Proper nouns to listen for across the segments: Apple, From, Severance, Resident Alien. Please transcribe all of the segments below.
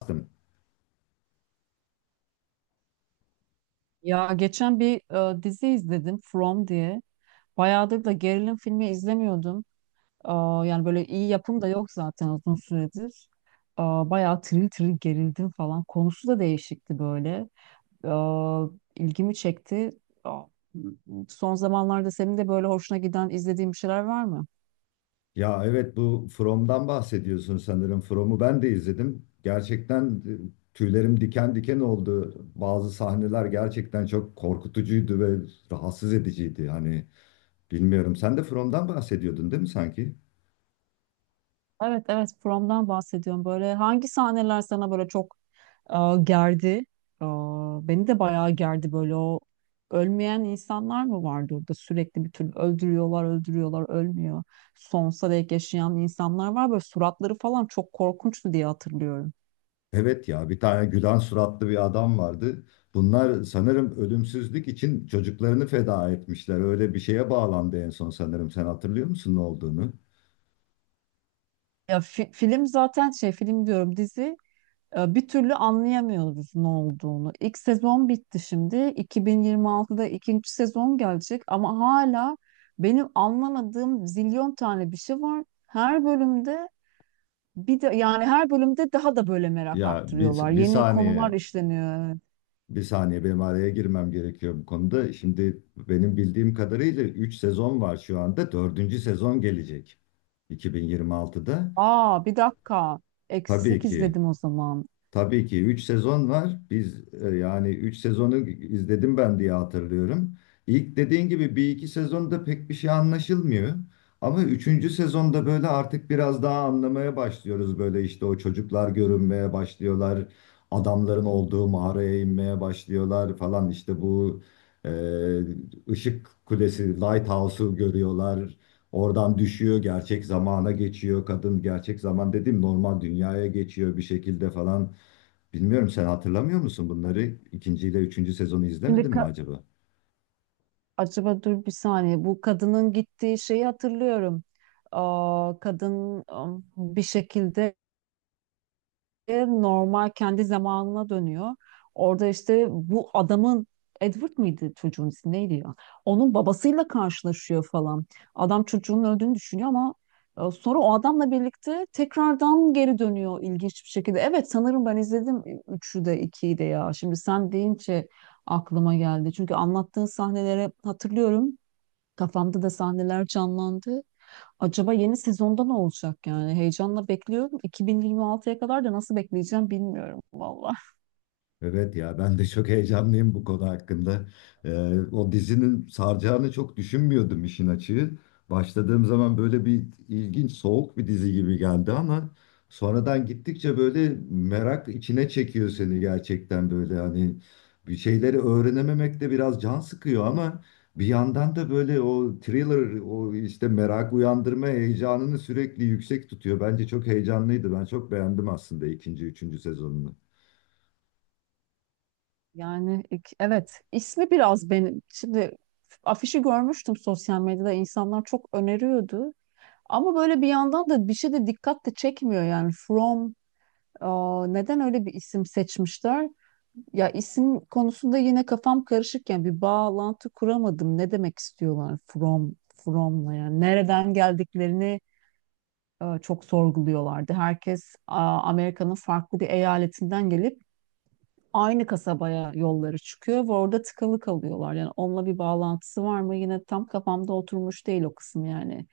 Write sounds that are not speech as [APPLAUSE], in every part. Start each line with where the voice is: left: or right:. left: Bastım.
right: Ya geçen bir dizi izledim, From diye. Bayağıdır da gerilim filmi izlemiyordum. Yani böyle iyi yapım da yok zaten uzun süredir. Bayağı tril tril gerildim falan. Konusu da değişikti böyle. Aa, ilgimi çekti. Aa, Son zamanlarda senin de böyle hoşuna giden izlediğin bir şeyler var mı?
left: Evet, bu From'dan bahsediyorsun sanırım. From'u ben de izledim. Gerçekten tüylerim diken diken oldu. Bazı sahneler gerçekten çok korkutucuydu ve rahatsız ediciydi. Hani bilmiyorum. Sen de From'dan bahsediyordun değil mi sanki?
right: Evet, evet, From'dan bahsediyorum. Böyle hangi sahneler sana böyle çok gerdi. Beni de bayağı gerdi böyle. O ölmeyen insanlar mı vardı orada sürekli? Bir türlü öldürüyorlar, öldürüyorlar, ölmüyor. Sonsuza dek yaşayan insanlar var böyle, suratları falan çok korkunçtu diye hatırlıyorum.
left: Evet ya, bir tane gülen suratlı bir adam vardı. Bunlar sanırım ölümsüzlük için çocuklarını feda etmişler. Öyle bir şeye bağlandı en son sanırım. Sen hatırlıyor musun ne olduğunu?
right: Film, zaten şey, film diyorum, dizi bir türlü anlayamıyoruz ne olduğunu. İlk sezon bitti, şimdi 2026'da ikinci sezon gelecek ama hala benim anlamadığım zilyon tane bir şey var. Her bölümde bir de yani her bölümde daha da böyle merak
left: Ya bir,
right: arttırıyorlar.
left: bir
right: Yeni konular
left: saniye.
right: işleniyor.
left: Bir saniye, benim araya girmem gerekiyor bu konuda. Şimdi benim bildiğim kadarıyla 3 sezon var şu anda. 4. sezon gelecek 2026'da.
right: Aa, bir dakika.
left: Tabii
right: Eksik
left: ki
right: izledim o zaman.
left: Tabii ki 3 sezon var. Biz yani 3 sezonu izledim ben diye hatırlıyorum. İlk dediğin gibi bir iki sezonda pek bir şey anlaşılmıyor. Ama üçüncü sezonda böyle artık biraz daha anlamaya başlıyoruz. Böyle işte o çocuklar görünmeye başlıyorlar. Adamların olduğu mağaraya inmeye başlıyorlar falan. İşte bu e, ışık kulesi, lighthouse'u görüyorlar. Oradan düşüyor, gerçek zamana geçiyor. Kadın, gerçek zaman dediğim, normal dünyaya geçiyor bir şekilde falan. Bilmiyorum, sen hatırlamıyor musun bunları? İkinci ile üçüncü sezonu
right: Şimdi
left: izlemedin mi
right: ka-
left: acaba?
right: Acaba, dur bir saniye. Bu kadının gittiği şeyi hatırlıyorum. Kadın bir şekilde normal kendi zamanına dönüyor. Orada işte bu adamın, Edward mıydı çocuğun ismi, neydi ya? Onun babasıyla karşılaşıyor falan. Adam çocuğun öldüğünü düşünüyor ama sonra o adamla birlikte tekrardan geri dönüyor ilginç bir şekilde. Evet, sanırım ben izledim, üçü de 2'yi de ya. Şimdi sen deyince aklıma geldi. Çünkü anlattığın sahneleri hatırlıyorum. Kafamda da sahneler canlandı. Acaba yeni sezonda ne olacak yani? Heyecanla bekliyorum. 2026'ya kadar da nasıl bekleyeceğim bilmiyorum valla.
left: Evet ya, ben de çok heyecanlıyım bu konu hakkında. Ee, O dizinin saracağını çok düşünmüyordum, işin açığı. Başladığım zaman böyle bir ilginç, soğuk bir dizi gibi geldi ama sonradan gittikçe böyle merak içine çekiyor seni gerçekten. Böyle hani bir şeyleri öğrenememek de biraz can sıkıyor ama bir yandan da böyle o thriller, o işte merak uyandırma heyecanını sürekli yüksek tutuyor. Bence çok heyecanlıydı. Ben çok beğendim aslında ikinci, üçüncü sezonunu.
right: Evet, ismi biraz benim. Şimdi afişi görmüştüm, sosyal medyada insanlar çok öneriyordu. Ama böyle bir yandan da bir şey de dikkat de çekmiyor yani. From, neden öyle bir isim seçmişler? Ya isim konusunda yine kafam karışırken bir bağlantı kuramadım. Ne demek istiyorlar from from'la, yani nereden geldiklerini çok sorguluyorlardı. Herkes Amerika'nın farklı bir eyaletinden gelip aynı kasabaya yolları çıkıyor ve orada tıkalı kalıyorlar. Yani onunla bir bağlantısı var mı? Yine tam kafamda oturmuş değil o kısım yani.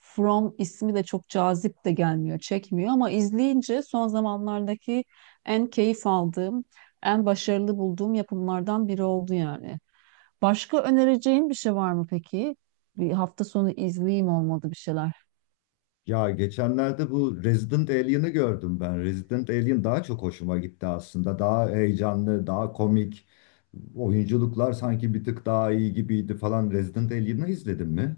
right: From ismi de çok cazip de gelmiyor, çekmiyor ama izleyince son zamanlardaki en keyif aldığım, en başarılı bulduğum yapımlardan biri oldu yani. Başka önereceğin bir şey var mı peki? Bir hafta sonu izleyeyim, olmadı, bir şeyler.
left: Ya geçenlerde bu Resident Alien'ı gördüm ben. Resident Alien daha çok hoşuma gitti aslında. Daha heyecanlı, daha komik. Oyunculuklar sanki bir tık daha iyi gibiydi falan. Resident Alien'ı izledin mi?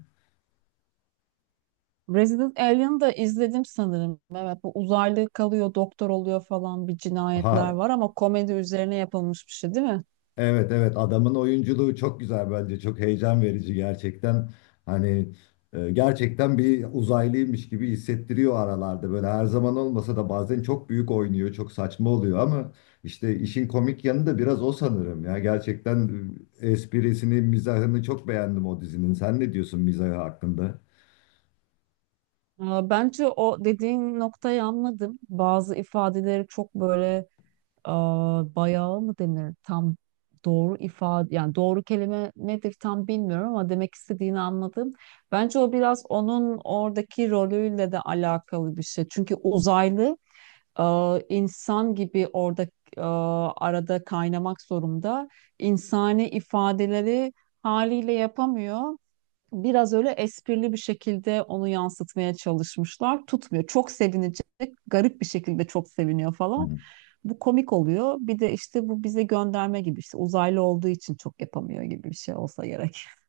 right: Resident Alien'ı da izledim sanırım. Evet, bu uzaylı kalıyor, doktor oluyor falan, bir cinayetler
left: Ha,
right: var ama komedi üzerine yapılmış bir şey değil mi?
left: Evet, evet, adamın oyunculuğu çok güzel. Bence çok heyecan verici gerçekten. Hani gerçekten bir uzaylıymış gibi hissettiriyor aralarda. Böyle her zaman olmasa da bazen çok büyük oynuyor, çok saçma oluyor ama işte işin komik yanı da biraz o sanırım ya. Gerçekten esprisini, mizahını çok beğendim o dizinin. Sen ne diyorsun mizahı hakkında?
right: Bence o dediğin noktayı anladım. Bazı ifadeleri çok böyle, bayağı mı denir? Tam doğru ifade, yani doğru kelime nedir tam bilmiyorum ama demek istediğini anladım. Bence o biraz onun oradaki rolüyle de alakalı bir şey. Çünkü uzaylı e, insan gibi orada e, arada kaynamak zorunda. İnsani ifadeleri haliyle yapamıyor. Biraz öyle esprili bir şekilde onu yansıtmaya çalışmışlar. Tutmuyor. Çok sevinecek, garip bir şekilde çok seviniyor
left: Hı.
right: falan. Bu komik oluyor. Bir de işte bu bize gönderme gibi, işte uzaylı olduğu için çok yapamıyor gibi bir şey olsa gerek. [LAUGHS]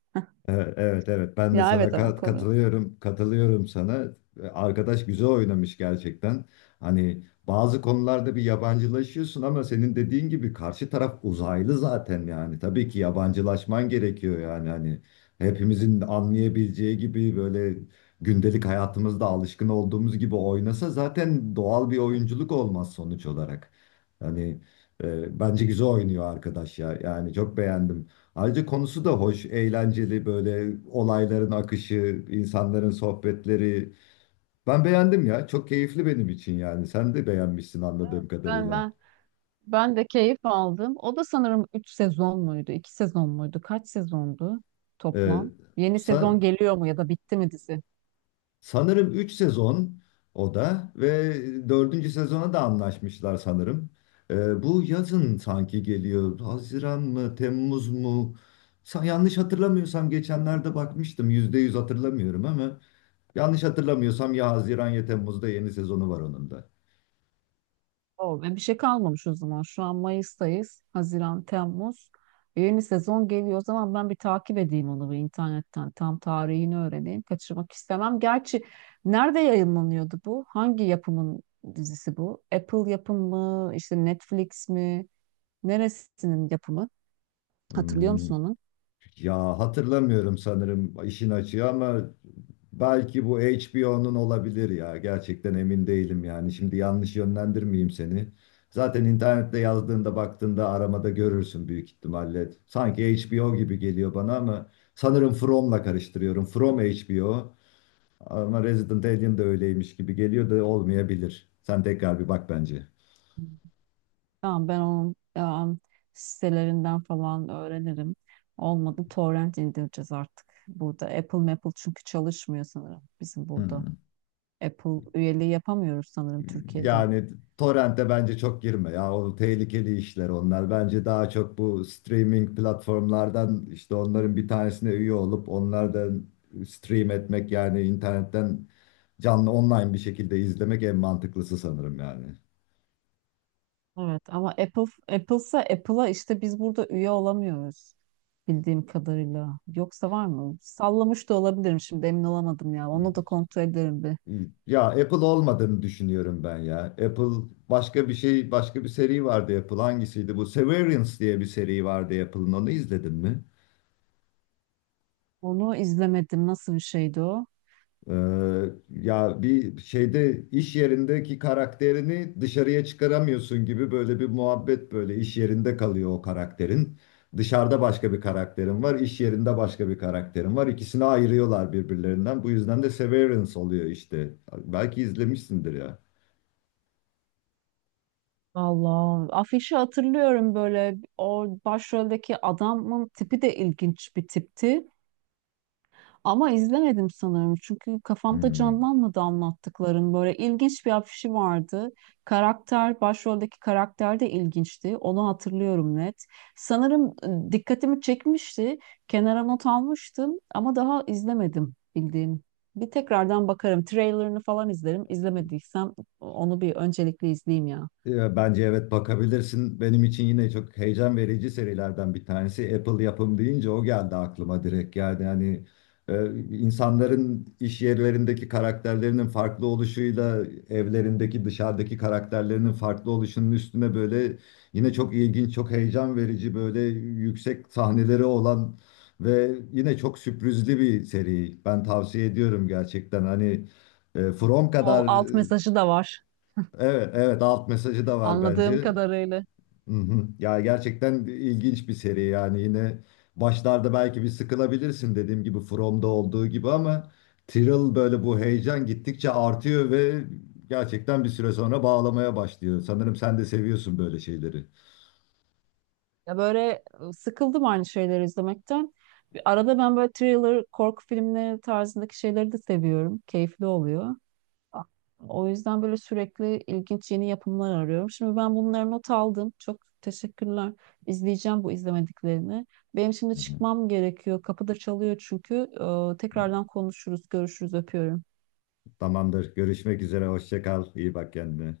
left: Evet, evet, evet. Ben de
right: Ya
left: sana
right: evet, ama konu
left: katılıyorum, sana. Arkadaş güzel oynamış gerçekten. Hani bazı konularda bir yabancılaşıyorsun ama senin dediğin gibi karşı taraf uzaylı zaten yani. Tabii ki yabancılaşman gerekiyor yani. Hani hepimizin anlayabileceği gibi, böyle gündelik hayatımızda alışkın olduğumuz gibi oynasa zaten doğal bir oyunculuk olmaz sonuç olarak. Hani bence güzel oynuyor arkadaş ya. Yani çok beğendim. Ayrıca konusu da hoş, eğlenceli; böyle olayların akışı, insanların sohbetleri. Ben beğendim ya. Çok keyifli benim için yani. Sen de beğenmişsin
right: Evet
left: anladığım
right: Ben
left: kadarıyla.
right: ben ben de keyif aldım. O da sanırım 3 sezon muydu, 2 sezon muydu? Kaç sezondu
left: Ee,
right: toplam? Yeni
left: sa-
right: sezon geliyor mu ya da bitti mi dizi?
left: Sanırım 3 sezon o da, ve dördüncü sezona da anlaşmışlar sanırım. Bu yazın sanki geliyor. Haziran mı, Temmuz mu? Yanlış hatırlamıyorsam geçenlerde bakmıştım. Yüzde yüz hatırlamıyorum ama yanlış hatırlamıyorsam ya Haziran ya Temmuz'da yeni sezonu var onun da.
right: O, ve bir şey kalmamış o zaman. Şu an Mayıs'tayız. Haziran, Temmuz. Yeni sezon geliyor. O zaman ben bir takip edeyim onu bir internetten. Tam tarihini öğreneyim. Kaçırmak istemem. Gerçi nerede yayınlanıyordu bu? Hangi yapımın dizisi bu? Apple yapımı mı? İşte Netflix mi? Neresinin yapımı? Hatırlıyor
left: Hmm,
right: musun onu?
left: ya hatırlamıyorum sanırım, işin açığı, ama belki bu HBO'nun olabilir ya. Gerçekten emin değilim yani. Şimdi yanlış yönlendirmeyeyim seni. Zaten internette yazdığında, baktığında aramada görürsün büyük ihtimalle. Sanki HBO gibi geliyor bana ama sanırım From'la karıştırıyorum. From HBO ama Resident Alien de öyleymiş gibi geliyor, da olmayabilir. Sen tekrar bir bak bence.
right: Tamam, ben onun sitelerinden falan öğrenirim. Olmadı, torrent indireceğiz artık. Burada Apple Maple çünkü çalışmıyor sanırım bizim burada.
left: Hmm.
right: Apple üyeliği yapamıyoruz sanırım Türkiye'de.
left: Yani torrente bence çok girme ya, o tehlikeli işler onlar. Bence daha çok bu streaming platformlardan, işte onların bir tanesine üye olup onlardan stream etmek, yani internetten canlı online bir şekilde izlemek en mantıklısı sanırım yani.
right: Evet ama Apple, Apple'sa Apple'a işte biz burada üye olamıyoruz bildiğim kadarıyla. Yoksa var mı? Sallamış da olabilirim, şimdi emin olamadım ya. Onu da kontrol ederim bir.
left: Ya Apple olmadığını düşünüyorum ben ya. Apple başka bir şey, başka bir seri vardı Apple. Hangisiydi bu? Severance diye bir seri vardı Apple'ın, onu izledin mi?
right: Onu izlemedim. Nasıl bir şeydi o?
left: Ee, ya bir şeyde iş yerindeki karakterini dışarıya çıkaramıyorsun gibi böyle bir muhabbet. Böyle iş yerinde kalıyor o karakterin. Dışarıda başka bir karakterin var, iş yerinde başka bir karakterin var. İkisini ayırıyorlar birbirlerinden. Bu yüzden de Severance oluyor işte. Belki izlemişsindir ya.
right: Allah. Afişi hatırlıyorum böyle. O başroldeki adamın tipi de ilginç bir tipti. Ama izlemedim sanırım. Çünkü kafamda
left: Hmm.
right: canlanmadı anlattıkların. Böyle ilginç bir afişi vardı. Karakter, başroldeki karakter de ilginçti. Onu hatırlıyorum net. Sanırım dikkatimi çekmişti. Kenara not almıştım ama daha izlemedim bildiğim. Bir tekrardan bakarım. Trailerını falan izlerim. İzlemediysem onu bir öncelikle izleyeyim ya.
left: Bence evet, bakabilirsin. Benim için yine çok heyecan verici serilerden bir tanesi. Apple yapım deyince o geldi aklıma direkt. Yani hani e, insanların iş yerlerindeki karakterlerinin farklı oluşuyla evlerindeki, dışarıdaki karakterlerinin farklı oluşunun üstüne böyle yine çok ilginç, çok heyecan verici, böyle yüksek sahneleri olan ve yine çok sürprizli bir seri. Ben tavsiye ediyorum gerçekten. Hani From
right: O
left: kadar.
right: alt mesajı da var.
left: Evet, evet, alt mesajı da var
right: Anladığım
left: bence.
right: kadarıyla.
left: Hı hı. Ya gerçekten ilginç bir seri yani. Yine başlarda belki bir sıkılabilirsin dediğim gibi, From'da olduğu gibi, ama Tyrell böyle bu heyecan gittikçe artıyor ve gerçekten bir süre sonra bağlamaya başlıyor. Sanırım sen de seviyorsun böyle şeyleri.
right: Ya böyle sıkıldım aynı şeyleri izlemekten. Bir arada ben böyle thriller, korku filmleri tarzındaki şeyleri de seviyorum. Keyifli oluyor. A- O yüzden böyle sürekli ilginç yeni yapımlar arıyorum. Şimdi ben bunları not aldım. Çok teşekkürler. İzleyeceğim bu izlemediklerini. Benim şimdi
left: Hı hı.
right: çıkmam gerekiyor. Kapıda çalıyor çünkü. Tekrardan konuşuruz, görüşürüz, öpüyorum.
left: Tamamdır. Görüşmek üzere. Hoşça kal. İyi bak kendine.